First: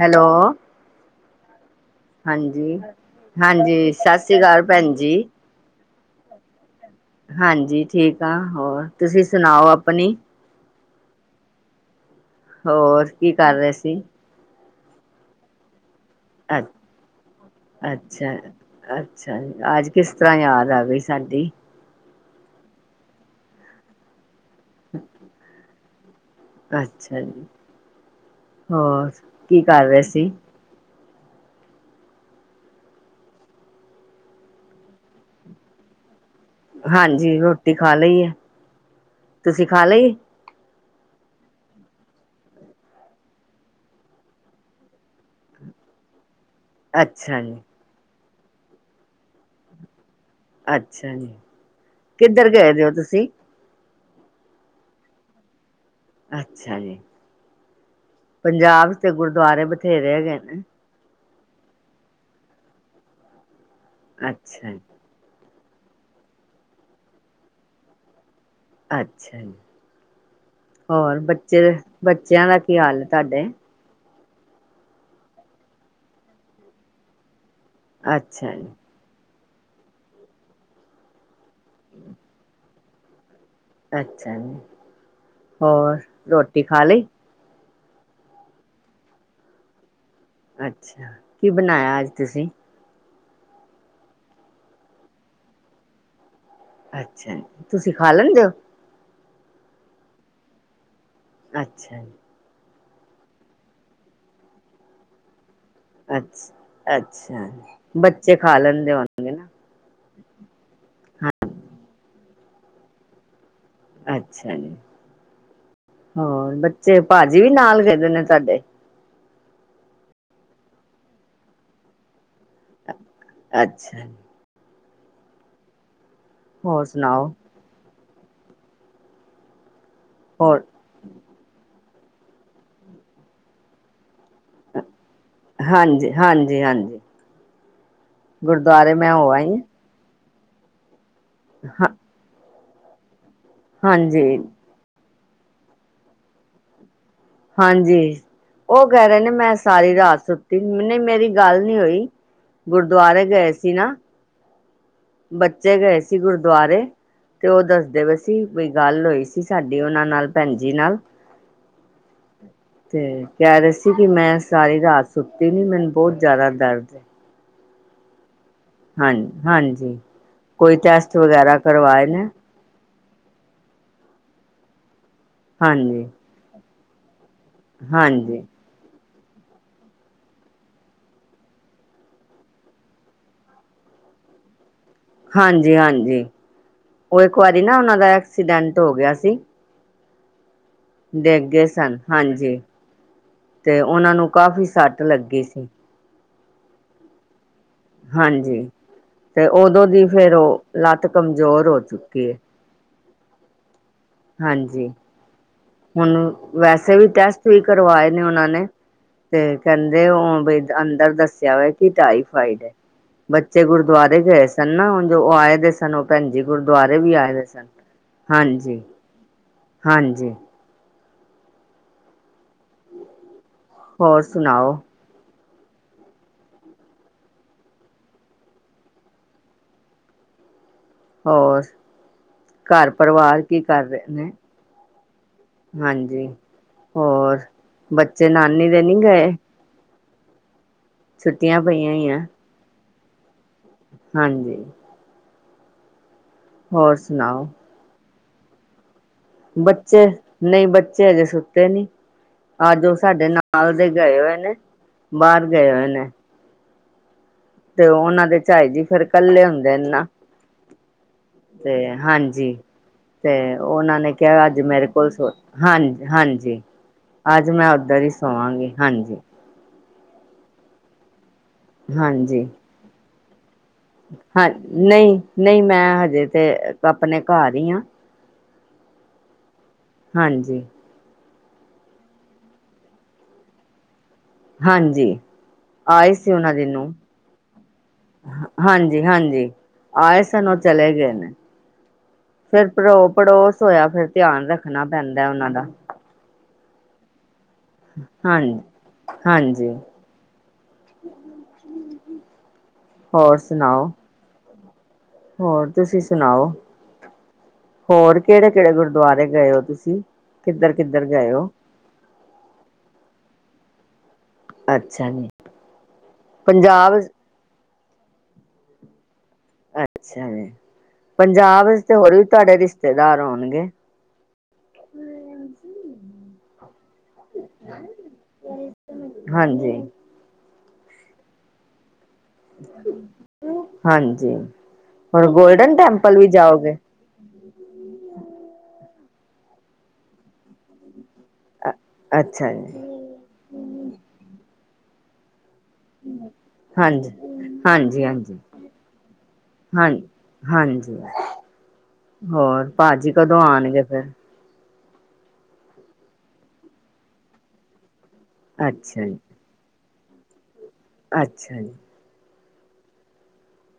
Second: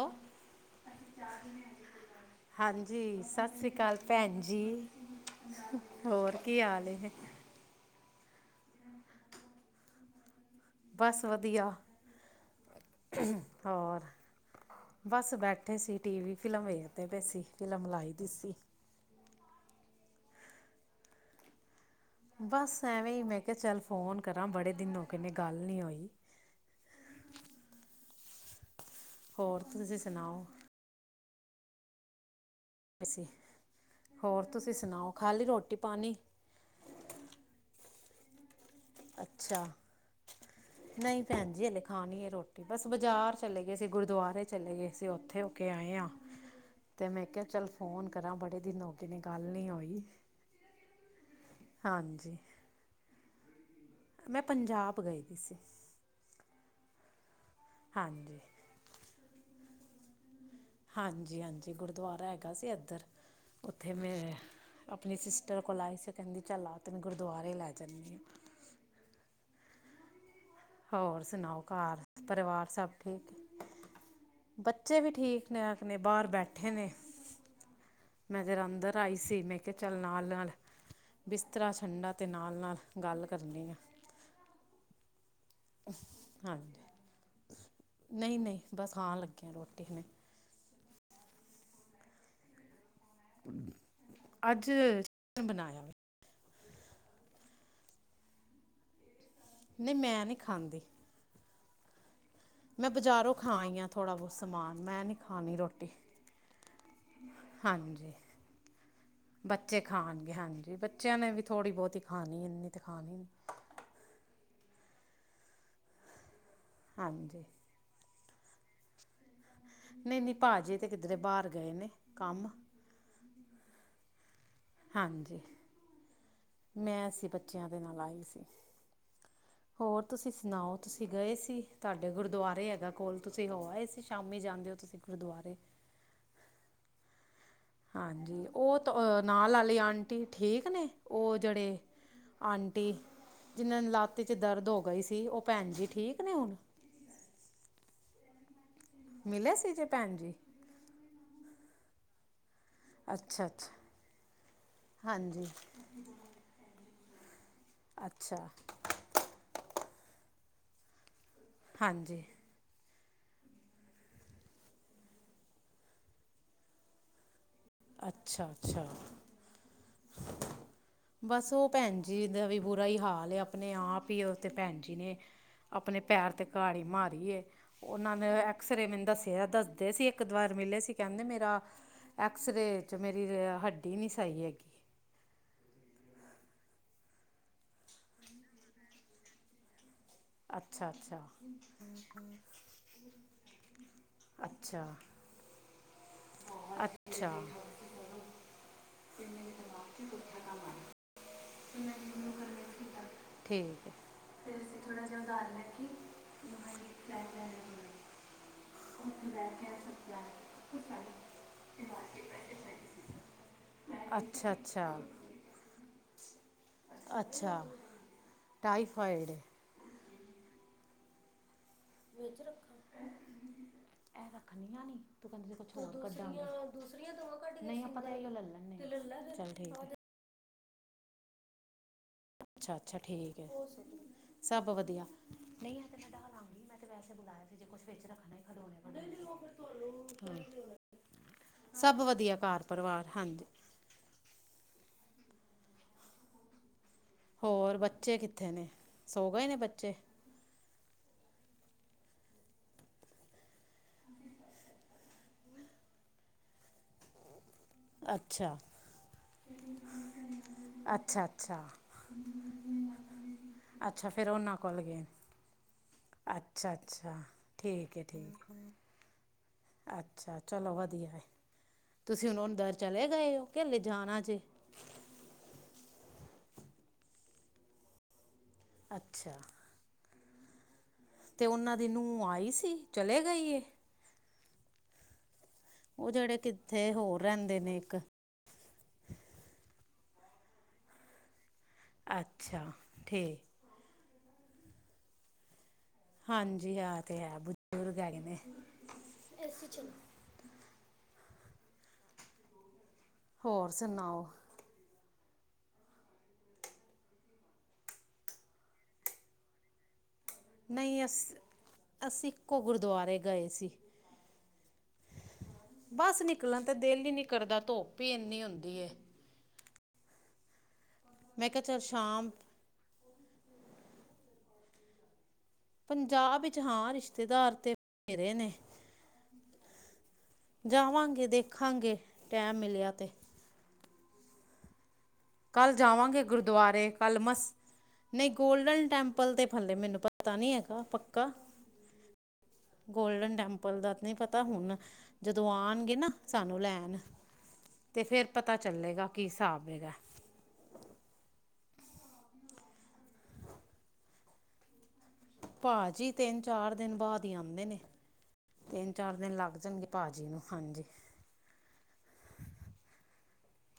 Hello ਹਾਂਜੀ ਸਸ ਸ੍ਰੀ ਹਾਂਜੀ ਕਾਲ ਸਤਿ ਸ੍ਰੀ ਭੈਣ ਅਕਾਲ ਜੀ। ਭੈਣ ਜੀ ਹੋਰ ਕੀ ਹਾਲ ਏ। ਹਾਂਜੀ ਠੀਕ ਆ, ਹੋਰ ਤੁਸੀਂ ਸੁਣਾਓ ਆਪਣੀ? ਬਸ ਵਧੀਆ, ਹੋਰ ਕੀ ਕਰ ਰਹੇ ਸੀ ਹੋਰ? ਬਸ ਬੈਠੇ ਸੀ ਟੀ ਵੀ ਅ ਫਿਲਮ ਵੇਖਦੇ ਪਏ ਸੀ ਫਿਲਮ ਲਾਈ ਦੀ ਅੱਛਾ ਸੀ। ਅੱਛਾ ਜੀ ਅੱਜ ਕਿਸ ਤਰ੍ਹਾਂ ਯਾਦ ਆ ਗਈ ਸਾਡੀ। ਬਸ ਐਵੇਂ ਹੀ ਮੈਂ ਕਿਹਾ ਚੱਲ ਫੋਨ ਕਰਾਂ ਬੜੇ ਦਿਨ ਹੋ ਗੇ ਨੇ ਗੱਲ ਨੀ ਹੋਈ। ਅੱਛਾ ਜੀ ਹੋਰ ਹੋਰ ਕੀ ਕਰ ਤੁਸੀਂ ਰਹੇ ਸੀ ਸੁਣਾਓ। ਅਸੀਂ, ਹੋਰ ਤੁਸੀਂ ਸੁਣਾਓ ਖਾਲੀ ਰੋਟੀ ਪਾਣੀ? ਹਾਂਜੀ ਰੋਟੀ ਖਾ ਲਈ ਏ। ਅੱਛਾ। ਨਈ ਭੈਨ ਜੀ ਹੱਲੇ ਖਾਨੀ ਏ ਰੋਟੀ ਬਾੱਸ ਬਜਾਰ ਚਲੇ ਗਏ ਅਸੀ, ਗੁਰਦੁਆਰੇ ਚਲੇ ਗਏ ਸੀ, ਓਥੇ ਹੋ ਕੇ ਆਏ ਆਂ। ਤੇ ਮੈਂ ਅੱਛਾ ਕੇਆ ਜੀ ਚੱਲ ਫੋਨ ਕਰਾਂ, ਬੜੇ ਦਿਨ ਹੋਗੇ ਨੇ ਗਾੱਲ ਨੀ ਹੋਈ। ਅੱਛਾ ਜੀ, ਹਾਂਜੀ ਕਿੱਦਰ ਗਏਦੇ ਓ ਤੂਸੀ? ਮੈਂ ਪੰਜਾਬ ਗਈ ਦੀ ਸੀ। ਅੱਛਾ ਜੀ। ਹਾਂਜੀ। ਪੰਜਾਬ ਤੇ ਗੁਰਦੁਆਰੇ ਬਥੇਰੇ ਹੈਗੇ ਨੇ। ਹਾਂਜੀ-ਹਾਂਜੀ ਗੁਰਦੁਆਰਾ ਹੈਗਾ ਸੀ ਐਦੱਰ, ਓਥੇ ਮੇਰੇ ਅੱਛਾ ਜੀ ਅਪ ਅਪਨੀ ਸਿਸਟਰ ਕੋਲ ਆਏ ਸੀ, ਓ ਕੈਂਦੀ ਚੱਲ ਆ ਤੇਨੂੰ ਗੁਰਦੁਆਰੇ ਲੈ ਜਾਂਨੀ ਆਂ। ਅੱਛਾ ਜੀ, ਹਾਂ ਹੋਰ ਸੁਣਾਓ ਬੱਚੇ, ਘਰ ਬੱਚੇਆਂ ਦਾ ਪਰਿਵਾਰ ਕੀ ਸਭ ਹਾਲ ਏ ਠੀਕ ਤਾੱਡੇ? ਬੱਚੇ ਵੀ ਠੀਕ ਨੇ ਅਪਨੇ, ਬਾਰ ਬੈਠੇ ਨੇ, ਮੈਂ ਅੱਛਾ ਜਰਾ ਜੀ ਅੰਦਰ ਤਾਈ ਸੀ, ਮੈਂ ਕੇਆ ਚੱਲ ਨਾਲ-ਨਾਲ ਬਿਸਤਰਾ ਝੰਡਾ ਤੇ ਨਾਲ-ਨਾਲ ਗਾੱਲ ਕਰਨੀ ਆਂ। ਅੱਛਾ ਜੀ। ਹੋਰ ਰੋਟੀ ਖਾ ਹਾਂਜੀ, ਲਈ ਨਹੀਂ-ਨਈ ਬਾ ਖਾਨ ਲੱਗੇ ਆ ਰੋਟੀ ਹੁਨੇ। ਅੱਛਾ, ਕੀ ਬਨਾਏਆ ਆੱਜ ਤੂਸੀ? ਆੱਜ ਚਿਕਨ ਬਨਾਏਆ ਵੇ। ਅੱਛਾ ਜੀ, ਤੂਸੀ ਖਾ ਲੈਂਦੇ ਓ? ਨੀ, ਮੈਂ ਨੀ ਖਾਂਦੀ। ਅੱਛਾ ਜੀ। ਮੈਂ ਬਜ਼ਾਰੋਂ ਖਾ ਆਈ ਆਂ ਥੋੜਾ ਬੋਤ ਸਮਾਨ, ਮੈਂ ਨੀ ਖਾਨੀ ਰੋਟੀ। ਅੱਛ-ਅੱਛਾ, ਹਾਂਜੀ ਬੱਚੇ ਖਾ ਲੈਂਦੇ ਹੋਨੇ? ਬੱਚੇ ਖਾਨਗੇ ਹਾਂਜੀ, ਬੱਚੇਆਂ ਨੇ ਵੀ ਥੋੜੀ ਬੋਤੀ ਖਾਨੀ ਏ, ਇੰਨੀ ਤੇ ਖਾਨੀ ਨੀ। ਅੱਛਾ ਜੀ, ਹੋਰ ਬੱਚੇ, ਭਾਜੀ ਹਾਂਜੀ ਵੀ ਨਾਲ ਗਏ ਦੇ ਨੇ ਤੂਆਡੇ? ਨਈ-ਨਈ ਭਾਜੀ ਤੇ ਕਿੱਦਰੇ ਬਾਰ ਗਏ ਨੇ, ਕਾੰਮ। ਅੱਛਾ ਜੀ। ਹਾਂਜੀ। ਹੋਰ ਮੈਂ ਸੀ ਸੁਣਾਓ ਬੱਚੇਆਂ ਦੇ ਨਾਲ ਆਈ ਸੀ, ਹੋਰ ਤੂਸੀ ਹੋਰ ਸੁਨਾਓ? ਤੁਸੀਂ ਗਏ ਸੀ, ਤੂਆਡੇ ਗੁਰਦੁਆਰੇ ਹੈਗਾ ਕੋਲ, ਤੂਸੀ ਹੋ ਆਏ ਸੀ ਸ਼ਾਮੀ ਜਾਨ ਹਾਂਜੀ, ਹਾਂਜੀ, ਹਾਂਜੀ। ਹਾਂਜੀ, ਓ ਤ ਗੁਰਦੁਆਰੇ ਮੈਂ ਹੋ ਨਾਲ ਆਈ ਆਲੀ ਆਂਟੀ ਠੀਕ ਨੇ, ਓ ਜੇੜੇ ਹਾਂ ਆਂਟੀ ਜਿਨਾਂ ਨੂ ਲਾੱਤ ਇਚ ਹਾਂਜੀ ਦਰਦ ਹੋ ਗਈ ਸੀ, ਓ ਭੈਨ ਜੀ ਠੀਕ ਨੇ ਹੁਣ? ਹਾਂਜੀ, ਓ ਕੈ ਰੇ ਨੇ ਮੈਂ ਮਿਲੇ ਸੀ ਜੇ ਸਾਰੀ ਭੈਣ ਰਾਤ ਜੀ ਸੁੱਤ ਤੀ, ਨੀ ਮੇਰੀ ਗਾੱਲ ਨੀ ਹੋਈ, ਗੁਰਦੁਆਰੇ ਅੱਛਾ ਗਏ ਅੱਛਾ ਸੀ ਨਾ ਹਾਂਜੀ ਬੱਚੇ ਗਏ ਸੀ ਗੁਰਦੁਆਰੇ, ਤੇ ਓ ਦੱਸਦੇ ਪਏ ਸੀ ਅੱਛਾ ਬਈ ਗਾੱਲ ਹੋਈ ਸੀ ਸਾਡੀ, ਓਨਾਂ ਨਾਲ ਭੈਨ ਜੀ ਨਾਲ ਹਾਂਜੀ। ਤੇ ਕੈ ਰੇ ਸੀ ਕਿ ਮੈਂ ਸਾਰੀ ਰਾਤ ਸੁੱਤੀ ਨੀ, ਮੈਨ ਬੋਤ ਜਾਦਾ ਦਰਦ ਏ। ਅੱਛਾ-ਅੱਛਾ। ਹਾਂਜੀ ਹਾਂਜੀ, ਕੋਈ ਟੈਸਟ ਬਸ ਵਗੈਰਾ ਉਹ ਭੈਣ ਕਰਵਾਏ ਜੀ ਨੇ? ਦਾ ਵੀ ਬੁਰਾ ਈ ਹਾਲ ਏ, ਅਪਨੇ ਆਪ ਈ ਓ ਤੇ ਭੈਨ ਜੀ ਨੇ ਅਪਨੇ ਹਾਂਜੀ ਪੈਰ ਤੇ ਕ੍ਹਾੜੀ ਮਾਰੀ ਏ, ਓਨਾਂ ਨੇ ਹਾਂਜੀ ਐ ਅਐਕਸਰੇ ਮੈਨ ਦੱਸੇਐ, ਦੱਸਦੇ ਸੀ ਏੱਕ ਦਵਾਰ ਮਿਲੇ ਸੀ, ਕੈਂਦੇ ਮੇਰਾ ਐਕਸਰੇ ਚ ਮੇਰੀ ਅ ਹੱਡੀ ਨੀ ਸਈ ਹੈਗੀ। ਹਾਂਜੀ-ਹਾਂਜੀ, ਓ ਇੱਕ ਵਾਰੀ ਨਾ ਓਨਾਂ ਦਾ ਐਕਸੀਡੈਂਟ ਹੋ ਗਿਆ ਸੀ। ਅੱਛਾ ਅੱਛਾ ਡਿੱਗ ਗਏ ਸਨ ਹਾਂਜੀ ਤੇ ਉਹਨਾਂ ਨੂੰ ਕਾਫ਼ੀ ਅੱਛਾ ਸੱਟ ਲੱਗੀ ਸੀ। ਅੱਛਾ ਹਾਂਜੀ ਤੇ ਉਦੋਂ ਦੀ ਫਿਰ ਓ ਲੱਤ ਕਮਜ਼ੋਰ ਹੋ ਚੁੱਕੀ ਏ। ਠੀਕ ਏ। ਹਾਂਜੀ ਹੁਣ ਵੈਸੇ ਵੀ ਟੈਸਟ ਵੀ ਕਰਵਾਏ ਨੇ ਉਹਨਾਂ ਨੇ ਤੇ ਕੈਂਦੇ ਓ ਅੰਦਰ ਦੱਸਿਆ ਹੋ ਕਿ ਟਾਈਫਾਈਡ ਵੇ ਬ ਬੱਚੇ ਗੁਰਦੁਆਰੇ ਗਏ ਅੱਛਾ ਸਨ ਅੱਛਾ ਨਾ ਹੁਣ ਜੋ ਓ ਆਏ ਦੇ ਸਨ ਓ ਭੈਣ ਜੀ ਗੁਰਦੁਆਰੇ ਵੀ ਆਏ ਦੇ ਅੱਛਾ ਸਨ। ਹਾਂਜੀ ਟਾਈਫਾਈਡ ਏ। ਹਾਂਜੀ ਵਿੱਚ ਰੱਖਾ ਹੋਰ ਇਹ ਸੁਣਾਓ ਰੱਖਣੀਆਂ ਨਈ ਤੂੰ ਕੈਂਦੀ ਕੁਛ ਹੋਰ ਕੱਢਾਂ ਦੂਸਰੀਆਂ- ਦੂਸਰੀਆਂ ਦਵਾਂ ਕਢ ਕੇ ਨਈ ਆਪਾਂ ਤੇ ਇਹੀਉ ਲੱ ਲੈਣੇ ਆ ਤੇ ਲੱ ਲਾ ਫਿਰ ਚਲ ਠੀਕ ਏ। ਹੋਰ ਅੱਛਾ ਘਰ ਅੱਛਾ ਠੀਕ ਪਰਿਵਾਰ ਹੈ ਕੀ ਕਰ ਰਏ ਨੇ। ਸਭ ਵਧੀਆ ਨਈ ਮੈਂ ਤੇ ਹਾਂਜੀ [unintelligible] ਵੈਸੇ ਹੋਰ ਬੁਲਾਇਆ ਸੀ ਜੇ ਕੁਛ ਵਿੱਚ ਬੱਚੇ ਰੱਖਣਾ ਨਾਨੀ ਖਡੋਣੇ ਦੇ ਨੀ ਬਣੇ ਗਏ ਵਗੈਰਾ ਨਈ ਦੀਦੀ ਛੁੱਟੀਆਂ ਪਈਆਂ ਸਭ ਹੀ ਆ ਵਧੀਆ ਘਰ ਪਰਿਵਾਰ ਹਾਂਜੀ। ਹਾਂਜੀ ਹੋਰ ਸੁਣਾਓ। ਹੋਰ ਬੱਚੇ ਕਿੱਥੇ ਨੇ। ਸੋ ਗਏ ਨੇ ਬੱਚੇ ਨਈ ਬੱਚੇ ਹਜੇ ਸੁੱਤੇ ਨੀ ਅਜ ਓ ਸਾਡੇ ਨਾਲ ਨਾਲ ਦੇ ਗਏ ਹੋਏ ਨੇ ਬਾਰ ਗਏ ਹੋਏ ਨੇ। ਤੇ ਉਹਨਾਂ ਦੇ ਅੱਛਾ ਝਾਈ ਜੀ ਫਿਰ ਕੱਲੇ ਹੁੰਦੇ ਨੇ ਨਾ। ਅੱਛਾ ਅੱਛਾ ਤੇ ਹਾਂਜੀ। ਤੇ ਉਹਨਾਂ ਅੱਛਾ ਨੇ ਫਿਰ ਕਿਆ ਉਹਨਾਂ ਅੱਜ ਮੇਰੇ ਗਏ ਕੋਲ ਸੋ ਹਾਂ ਹਾਂਜੀ। ਅੱਛਾ ਅੱਛਾ ਅੱਜ ਮੈਂ ਠੀਕ ਉੱਧਰ ਹੈ ਹੀ ਠੀਕ ਸੋਵਾਂਗੀ ਹਾਂਜੀ। ਅੱਛਾ ਚਲੋ ਵਧੀਆ ਹੈ ਤੁਸੀਂ ਹੁਣ ਹਾਂਜੀ ਉਂਦਰ ਚਲੇ ਗਏ ਹੋ ਕੇ ਹੱਲੇ ਜਾਣਾ ਜੇ। ਨਈ-ਨਈ ਮੈਂ ਹਜੇ ਤੇ ਆਪਣੇ ਘਰ ਈ ਆਂ। ਅੱਛਾ ਹਾਂਜੀ ਤੇ ਉਹਨਾਂ ਦੀ ਨੂੰਹ ਆਈ ਸੀ ਚਲੇ ਗਈ ਏ। ਹਾਂਜੀ ਓ ਆਏ ਜਿਹੜੇ ਕਿੱਥੇ ਹੋਰ ਰੈਂਦੇ ਨੇ ਇੱਕ ਹਾਂਜੀ-ਹਾਂਜੀ ਆਏ ਸਨ ਓ ਚਲੇ ਗਏ ਨੇ। ਫਿਰ ਅੱਛਾ ਪੜੋ ਠੀਕ ਪੜੋਸ ਹੋਇਆ ਫਿਰ ਧਿਆਨ ਰੱਖਣਾ ਪੈਂਦਾ ਉਹਨਾਂ ਦਾ ਹਾਂਜੀ ਐ ਤੇ ਹੈ ਬ ਹਾਂ ਹਾਂਜੀ। ਹੋਰ ਸੁਣਾਓ। ਹੋਰ ਤੁਸੀਂ ਸੁਣਾਓ ਹੋਰ ਕੇੜੇ ਕੇੜੇ ਗੁਰਦੁਆਰੇ ਗਏ ਓ ਤੁਸੀਂ ਕਿੱਧਰ ਨਈ ਕਿੱਧਰ ਗਏ ਹੋ ਅਸੀ-ਅਸੀਂ ਇੱਕੋ ਗੁਰਦੁਆਰੇ ਗਏ ਸੀ। ਅੱਛਾ ਜੀ ਬਸ ਨਿਕਲਣ ਤੇ ਪੰਜਾਬ ਦਿਲ ਹੀ ਨੀ ਕਰਦਾ ਧੁੱਪ ਇੰਨੀ ਹੁੰਦੀ ਏ ਅੱਛਾ ਜੀ ਮੈਂ ਕਿਹਾ ਪੰਜਾਬ ਚੱਲ 'ਚ ਤੇ ਹੋਰ ਵੀ ਸ਼ਾਮ ਤੁਹਾਡੇ ਰਿਸ਼ਤੇ ਰਿਸ਼ਤੇਦਾਰ ਹੋਣਗੇ। ਪੰਜਾਬ ਵਿੱਚ ਹਾਂ ਰਿਸ਼ਤੇਦਾਰ ਤੇ [unintelligible] ਰੇ ਨੇ। ਹਾਂਜੀ ਜਾਵਾਂਗੇ ਦੇਖਾਂਗੇ ਟੈਮ ਮਿਲਿਆ ਤੇ ਹਾਂਜੀ ਹੁਣ ਕੱਲ ਗੋਲਡਨ ਟੈਂਪਲ ਜਾਵਾਂਗੇ ਵੀ ਜਾਓਗੇ। ਗੁਰਦੁਆਰੇ ਕੱਲ ਮਸ ਨਈ ਗੋਲਡਨ ਟੈਂਪਲ ਤੇ ਫ ਲੇ ਮੈਨੂੰ ਪਤਾ ਨਈ ਹੈਗਾ ਪੱਕਾ ਅੱਛਾ ਜੀ। ਗੋਲਡਨ ਟੈਂਪਲ ਦਾ ਤਾਂ ਨਹੀਂ ਪਤਾ ਹੁਣ ਜਦੋਂ ਆਉਣ ਏਨਾ ਸਾਨੂੰ ਲੈਣ ਹਾਂਜੀ ਤੇ ਹਾਂਜੀ ਫੇਰ ਹਾਂਜੀ ਪਤਾ ਚੱਲੇਗਾ ਕੀ ਹਿਸਾਬ ਹਾਂ ਹੈਗਾ। ਹਾਂਜੀ, ਹੋਰ ਭਾਜੀ ਕਦੋਂ ਆਉਣਗੇ ਫਿਰ? ਭਾਜੀ ਤਿੰਨ ਚਾਰ ਦਿਨ ਬਾਅਦ ਹੀ ਆਂਦੇ ਨੇ ਤਿੰਨ ਅੱਛਾ ਜੀ ਚਾਰ ਦਿਨ ਲੱਗ ਜਾਣਗੇ ਭਾਅ ਜੀ ਨੂੰ ਹਾਂਜੀ ਅੱਛਾ ਜੀ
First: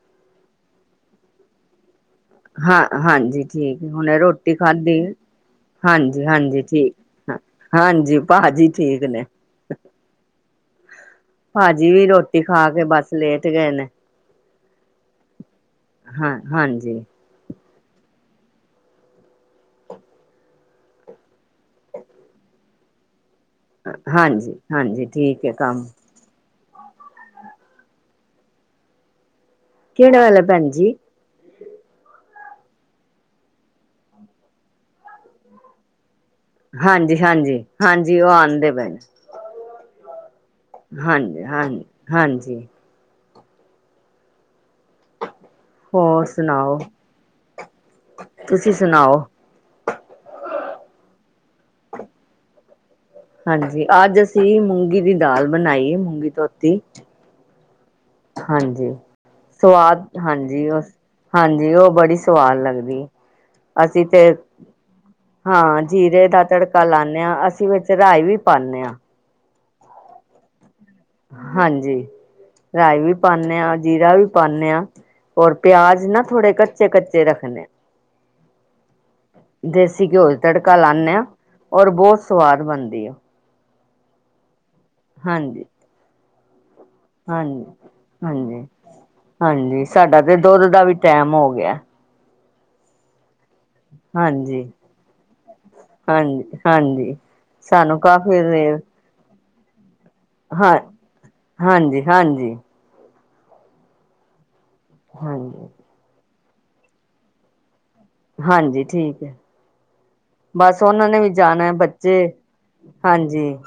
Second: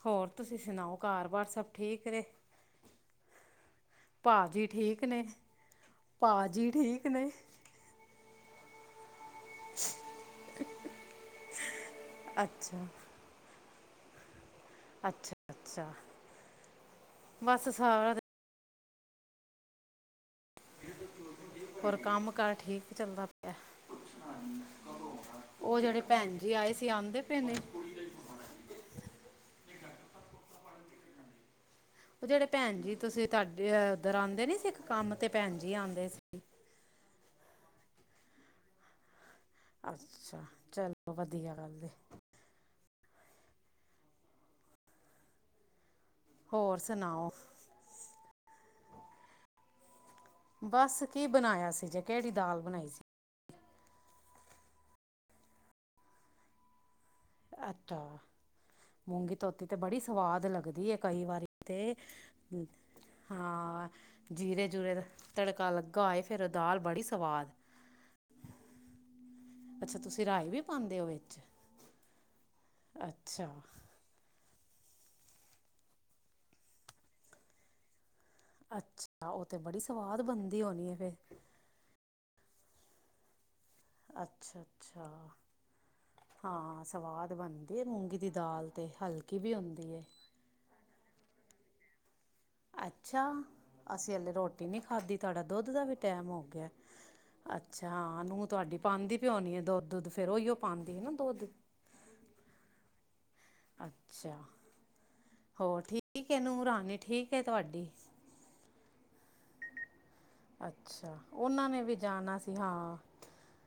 ਹੋਰ ਤੁਸੀਂ ਸੁਣਾਓ ਘਰ ਬਾਰ ਸਭ ਠੀਕ ਰਹੇ? ਹਾਂ ਹਾਂਜੀ ਠੀਕ ਹੁਣੇ ਰੋਟੀ ਖਾਦੀ ਠੀਕ ਨੇ ਹਾਂਜੀ-ਹਾਂਜੀ ਭਾਜੀ ਠੀਕ ਨੇ ਹਾਂਜੀ ਭਾਜੀ ਠੀਕ ਨੇ। [inaudible] ਭਾਜੀ ਵੀ ਰੋਟੀ ਖਾ ਕੇ ਅੱਛਾ ਬਸ ਲੇਟ ਗਏ ਨੇ। ਅੱਛਾ-ਅੱਛਾ ਹਾਂ, ਹਾਂਜੀ ਬਸ ਸਾਰਾ ਹੋਰ ਕੰਮ ਕਾਰ ਠੀਕ ਚੱਲਦਾ ਪਿਆ ਹਾਂਜੀ-ਹਾਂਜੀ ਠੀਕ ਹੈ ਉਹ ਕੰਮ। ਜਿਹੜੇ [unintelligible] ਆਏ ਸੀ ਆਂਦੇ ਪਏ ਨੇ ਕਿਹੜਾ ਵਾਲਾ ਭੈਣ ਜੀ? ਉਹ ਜਿਹੜੇ ਭੈਣ ਜੀ ਤੁਸੀਂ ਤੁਹਾਡੇ ਉੱਧਰ ਆਉਂਦੇ ਨੀ ਸੀ ਇੱਕ ਕੰਮ ਤੇ ਭੈਣ ਜੀ ਆਉਂਦੇ ਸੀ ਹਾਂਜੀ-ਹਾਂਜੀ, ਹਾਂਜੀ ਉਹ ਆਂਦੇ ਪਏ ਨੇ। ਅੱਛਾ, ਚਲੋ ਹਾਂਜੀ ਵਧੀਆ ਗੱਲ ਹਾਂਜੀ ਹੈ। ਹਾਂਜੀ ਹੋਰ ਸੁਣਾਓ, ਹੋਰ ਸੁਣਾਓ ਤੁਸੀਂ ਸੁਣਾਓ? ਬਸ ਕੀ ਬਣਾਇਆ ਸੀ ਜੇ ਕਿਹੜੀ ਦਾਲ ਬਣਾਈ ਸੀ? ਹਾਂਜੀ ਅੱਜ ਅਸੀਂ ਮੂੰਗੀ ਦੀ ਦਾਲ ਬਣਾਈ ਹੈ ਮੂੰਗੀ ਧੋਤੀ ਅੱਚਾ ਹਾਂਜੀ ਸਵਾਦ ਹਾਂਜੀ ਉਹ ਲੱਗਦੀ ਏ ਕਈ ਵਾਰੀ ਹਾਂਜੀ ਉਹ ਤੇ ਬੜੀ ਸਵਾਦ ਲੱਗਦੀ ਹੈ। ਹਾਂ ਅਸੀਂ ਤੇ ਜੀਰੇ ਜੂਰੇ ਦਾ ਤੜਕਾ ਹਾਂ ਲੱਗਾ ਹੋਏ ਜੀਰੇ ਦਾ ਫਿਰ ਦਾਲ ਤੜਕਾ ਬੜੀ ਲਾਦੇ ਹਾਂ ਸਵਾਦ ਅਸੀਂ ਵਿੱਚ ਰਾਈ ਵੀ ਪਾਨੇ ਹਾਂ। ਅੱਛਾ ਤੁਸੀਂ ਰਾਈ ਵੀ ਪਾਉਂਦੇ ਹੋ ਵਿੱਚ? ਹਾਂਜੀ ਰਾਈ ਵੀ ਪਾਨੇ ਅੱਛਾ ਹਾਂ ਜੀਰਾ ਵੀ ਪਾਨੇ ਹਾਂ ਔਰ ਪਿਆਜ ਨਾ ਥੋੜੇ ਕੱਚੇ-ਕੱਚੇ ਰੱਖਣੇ ਆ ਅੱਛਾ ਉਹ ਤੇ ਬੜੀ ਦੇਸੀ ਸਵਾਦ ਘਿਓ ਚ ਬਨਦੀ ਤੜਕਾ ਹੋਣੀ ਹੈ ਲਾਨੇ ਫਿਰ? ਹਾਂ ਔਰ ਬੋਹੋਤ ਸਵਾਦ ਬਣਦੀ ਹੈ। ਅੱਛਾ-ਅੱਛਾ ਹਾਂਜੀ ਹਾਂ ਸਵਾਦ ਹਾਂਜੀ ਬਣਦੀ ਹੈ ਮੂੰਗੀ ਦੀ ਹਾਂਜੀ ਦਾਲ ਤੇ ਹਲਕੀ ਵੀ ਹਾਂਜੀ ਹੁੰਦੀ ਹੈ। ਸਾਡਾ ਤੇ ਦੁੱਧ ਦਾ ਵੀ ਟੈਮ ਹੋ ਗਿਆ ਅੱਛਾ ਅਸੀਂ ਹਾਲੇ ਹਾਂਜੀ ਰੋਟੀ ਨਹੀਂ ਖਾਧੀ ਤੁਹਾਡਾ ਦੁੱਧ ਦਾ ਵੀ ਟਾਈਮ ਹੋ ਹਾਂਜੀ ਗਿਆ? ਹਾਂਜੀ ਸਾਨੂੰ ਅੱਛਾ ਕਾਫੀ ਨੂੰਹ ਤੁਹਾਡੀ ਦੇਰ ਪਾਂਦੀ ਪੇ ਹੋਣੀ ਆ ਦੁੱਧ ਫਿਰ ਉਹੀਓ ਹਾਂ ਪਾਉਂਦੀ ਹੈ ਨਾ ਦੁੱਧ ਹਾਂਜੀ-ਹਾਂਜੀ ਅੱਛਾ ਹਾਂਜੀ ਹੋਰ ਠੀਕ ਹੈ ਨੂੰਹ ਰਾਣੀ ਠੀਕ ਹੈ ਤੁਹਾਡੀ? ਹਾਂਜੀ ਠੀਕ ਹੈ। ਬਸ ਉਹਨਾਂ ਅੱਛਾ ਨੇ ਵੀ ਜਾਣਾ ਉਹਨਾਂ ਹੈ ਨੇ ਵੀ ਬੱਚੇ, ਜਾਣਾ ਸੀ ਹਾਂ ਹਾਂਜੀ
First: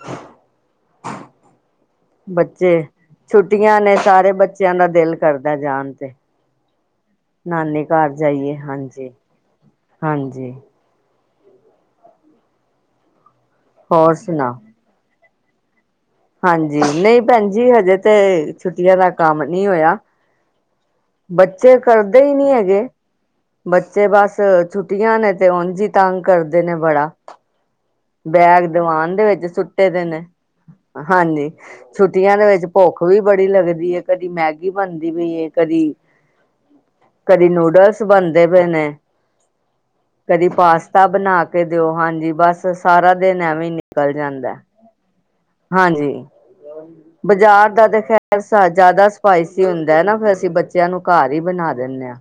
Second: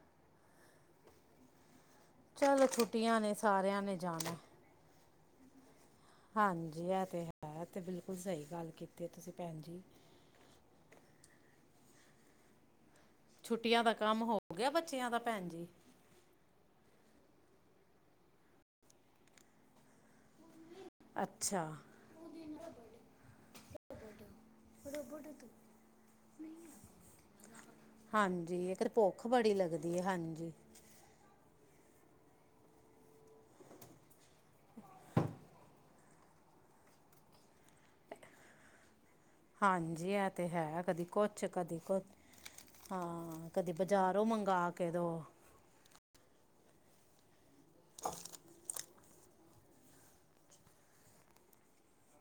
[inaudible] ਚਲੋ ਬੱਚੇ ਛੁੱਟੀਆਂ ਨੇ ਛੁੱਟੀਆਂ ਸਾਰਿਆਂ ਨੇ ਸਾਰੇ ਜਾਣਾ ਬੱਚਿਆਂ ਦਾ ਦਿਲ ਕਰਦਾ ਹੈ ਜਾਣ ਤੇ। ਹਾਂਜੀ ਇਹ ਤਾਂ ਹੈ ਅਤੇ ਨਾਨੀ ਘਰ ਬਿਲਕੁਲ ਸਹੀ ਜਾਈਏ ਗੱਲ ਕੀਤੀ ਹਾਂਜੀ ਤੁਸੀਂ ਭੈਣ ਜੀ ਹਾਂਜੀ ਛੁੱਟੀਆਂ ਦਾ ਹੋਰ ਕੰਮ ਹੋ ਸੁਣਾ ਗਿਆ ਬੱਚਿਆਂ ਦਾ ਭੈਣ ਜੀ ਹਾਂਜੀ ਨਹੀਂ ਭੈਣ ਜੀ ਹਜੇ ਤੇ ਛੁੱਟੀਆਂ ਦਾ ਕੰਮ ਨਹੀਂ ਹੋਇਆ ਅੱਛਾ ਬੱਚੇ ਕਰਦੇ ਹੀ ਨਹੀਂ ਹੈਗੇ। ਬੱਚੇ ਬਸ ਛੁੱਟੀਆਂ ਨੇ ਤੇ ਉੰਝ ਤੰਗ ਕਰਦੇ ਨੇ ਬੜਾ। ਬੈਗ ਹਾਂਜੀ ਇੱਕ ਦੀਵਾਨ ਦੇ ਭੁੱਖ ਵਿੱਚ ਬੜੀ ਸੁੱਟੇ ਲੱਗਦੀ ਹੈ ਦੇ ਨੇ ਹਾਂਜੀ ਹਾਂਜੀ ਛੁੱਟੀਆਂ ਦੇ ਵਿੱਚ ਭੁੱਖ ਵੀ ਬੜੀ ਲੱਗਦੀ ਏ ਕਦੀ ਮੈਗੀ ਬਣਦੀ ਪਈ ਕਦੀ ਕਦੀ ਨੂਡਲਸ ਬਣਦੇ ਪਏ ਨੇ। ਹਾਂਜੀ ਇਹ ਤੇ ਕਦੀ ਹੈ ਕਦੀ ਪਾਸਤਾ ਕੁਛ ਬਣਾ ਕੇ ਕਦੀ ਦਿਓ ਕੁਛ ਹਾਂਜੀ ਬਸ। ਸਾਰਾ ਦਿਨ ਐਵੇਂ ਨਿਕਲ ਜਾਂਦਾ ਕਦੋਂ ਹਾਂਜੀ ਬਾਜ਼ਾਰ ਦਾ ਤਾਂ ਖੈਰ ਜ਼ਿਆਦਾ ਸਪਾਈਸੀ ਹੁੰਦਾ ਨਾ ਫਿਰ ਅਸੀਂ ਬੱਚਿਆਂ ਨੂੰ ਘਰ ਹੀ ਬਣਾ ਦਿੰਦੇ ਹਾਂ।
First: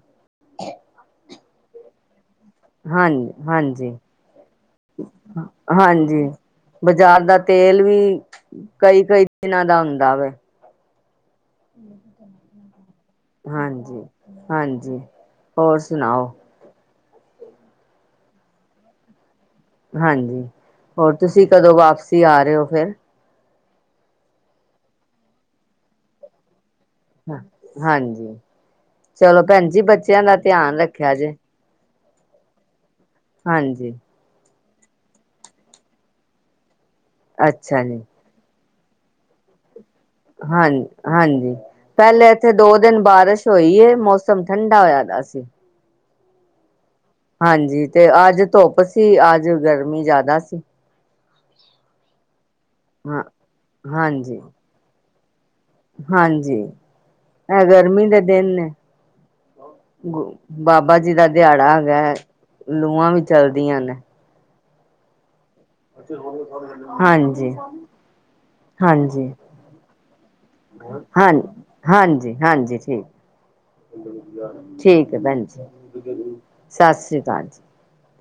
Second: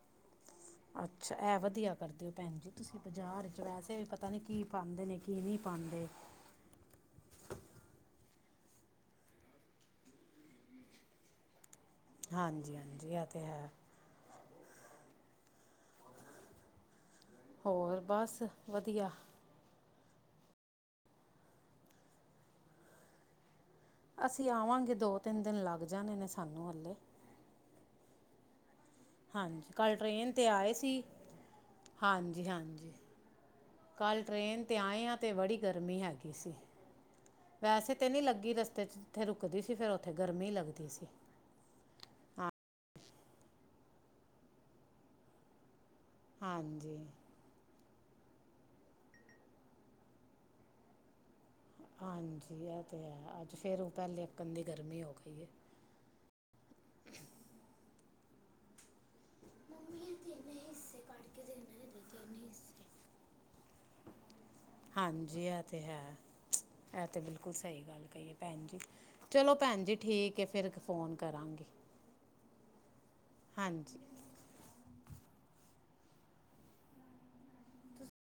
ਅੱਛਾ ਇਹ ਵਧੀਆ। ਕਰਦੇ ਹੋ ਭੈਣ ਜੀ ਤੁਸੀਂ ਹਾਂਜੀ ਬਾਜ਼ਾਰ ਚ ਹਾਂਜੀ ਵੈਸੇ ਵੀ ਪਤਾ ਨਹੀਂ ਕੀ ਪਾਉਂਦੇ ਨੇ ਕੀ ਨਹੀਂ ਪਾਉਂਦੇ। ਹਾਂਜੀ ਬਾਜ਼ਾਰ ਦਾ ਤੇਲ ਵੀ ਕਈ ਕਈ ਦਿਨਾਂ ਦਾ ਹੁੰਦਾ ਵੇ। ਹਾਂਜੀ ਹਾਂਜੀ ਇਹ ਤੇ ਹੈ। ਹਾਂਜੀ ਹਾਂਜੀ ਹੋਰ ਸੁਣਾਓ। ਹੋਰ ਬਸ ਵਧੀਆ। ਹਾਂਜੀ ਹੋਰ ਤੁਸੀਂ ਕਦੋਂ ਵਾਪਸੀ ਆ ਰਹੇ ਹੋ ਫੇਿਰ। ਅਸੀਂ ਆਵਾਂਗੇ ਦੋ ਤਿੰਨ ਦਿਨ ਲੱਗ ਜਾਣੇ ਨੇ ਸਾਨੂੰ ਹੱਲੇ। ਹਾਂਜੀ ਚਲੋ ਹਾਂਜੀ ਭੈਣ ਜੀ ਕੱਲ੍ਹ ਬੱਚਿਆਂ ਟ੍ਰੇਨ ਦਾ 'ਤੇ ਆਏ ਧਿਆਨ ਸੀ ਰੱਖਿਆ ਜੇ। ਹਾਂਜੀ ਹਾਂਜੀ। ਹਾਂਜੀ ਕਲ ਟ੍ਰੇਨ ਤੇ ਆਏ ਹਾਂ ਤੇ ਬੜੀ ਗਰਮੀ ਹੈਗੀ ਸੀ ਅੱਛਾ ਵੈਸੇ ਜੀ ਤੇ ਨਹੀਂ ਲੱਗੀ ਵੇਸ। ਤੇ ਜਿੱਥੇ ਰੁਕਦੀ ਸੀ ਫਿਰ ਉਥੇ ਹਾਂਜ ਹਾਂਜੀ। ਪਹਿਲੇ ਹਾਂ ਇੱਥੇ ਦੋ ਦਿਨ ਬਾਰਿਸ਼ ਹੋਈ ਮੌਸਮ ਠੰਡਾ ਹੋਇਆ ਦਾ ਸੀ। ਹਾਂਜੀ ਹਾਂਜੀ ਤੇ ਅੱਜ ਧੁੱਪ ਸੀ ਅੱਜ ਗਰਮੀ ਜ਼ਿਆਦਾ ਸੀ। ਹਾਂਜੀ ਇਹ ਤੇ ਹਾਂ ਹੈ ਅੱਜ ਫੇਰ ਉਹ ਪਹਿਲੇ ਹਾਂਜੀ ਗੰਦੀ ਗਰਮੀ ਹੋ ਗਈ ਹੈ। ਹਾਂਜੀ ਏ ਗਰਮੀ ਦੇ ਦਿਨ ਨੇ। ਗ ਬਾਬਾ ਜੀ ਦਾ ਦਿਹਾੜਾ ਹੈਗਾ ਲੂਆਂ ਵੀ ਚਲਦੀਆਂ ਨੇ। ਹਾਂਜੀ ਇਹ ਤੇ ਹੈ ਇਹ ਤੇ ਬਿਲਕੁਲ ਹਾਂਜੀ ਸਹੀ ਗੱਲ। ਕਹੀਏ ਭੈਣ ਜੀ ਹਾਂਜੀ ਚਲੋ ਭੈਣ ਜੀ ਠੀਕ ਹੈ ਫਿਰ ਫੋਨ ਹਾਂ ਕਰਾਂਗੀ। ਹਾਂਜੀ ਹਾਂਜੀ ਠੀਕ। ਹਾਂਜੀ ਠੀਕ ਹੈ ਭੈਣ ਜੀ ਸਤਿ ਸ੍ਰੀ ਅਕਾਲ ਜੀ। [inaudible]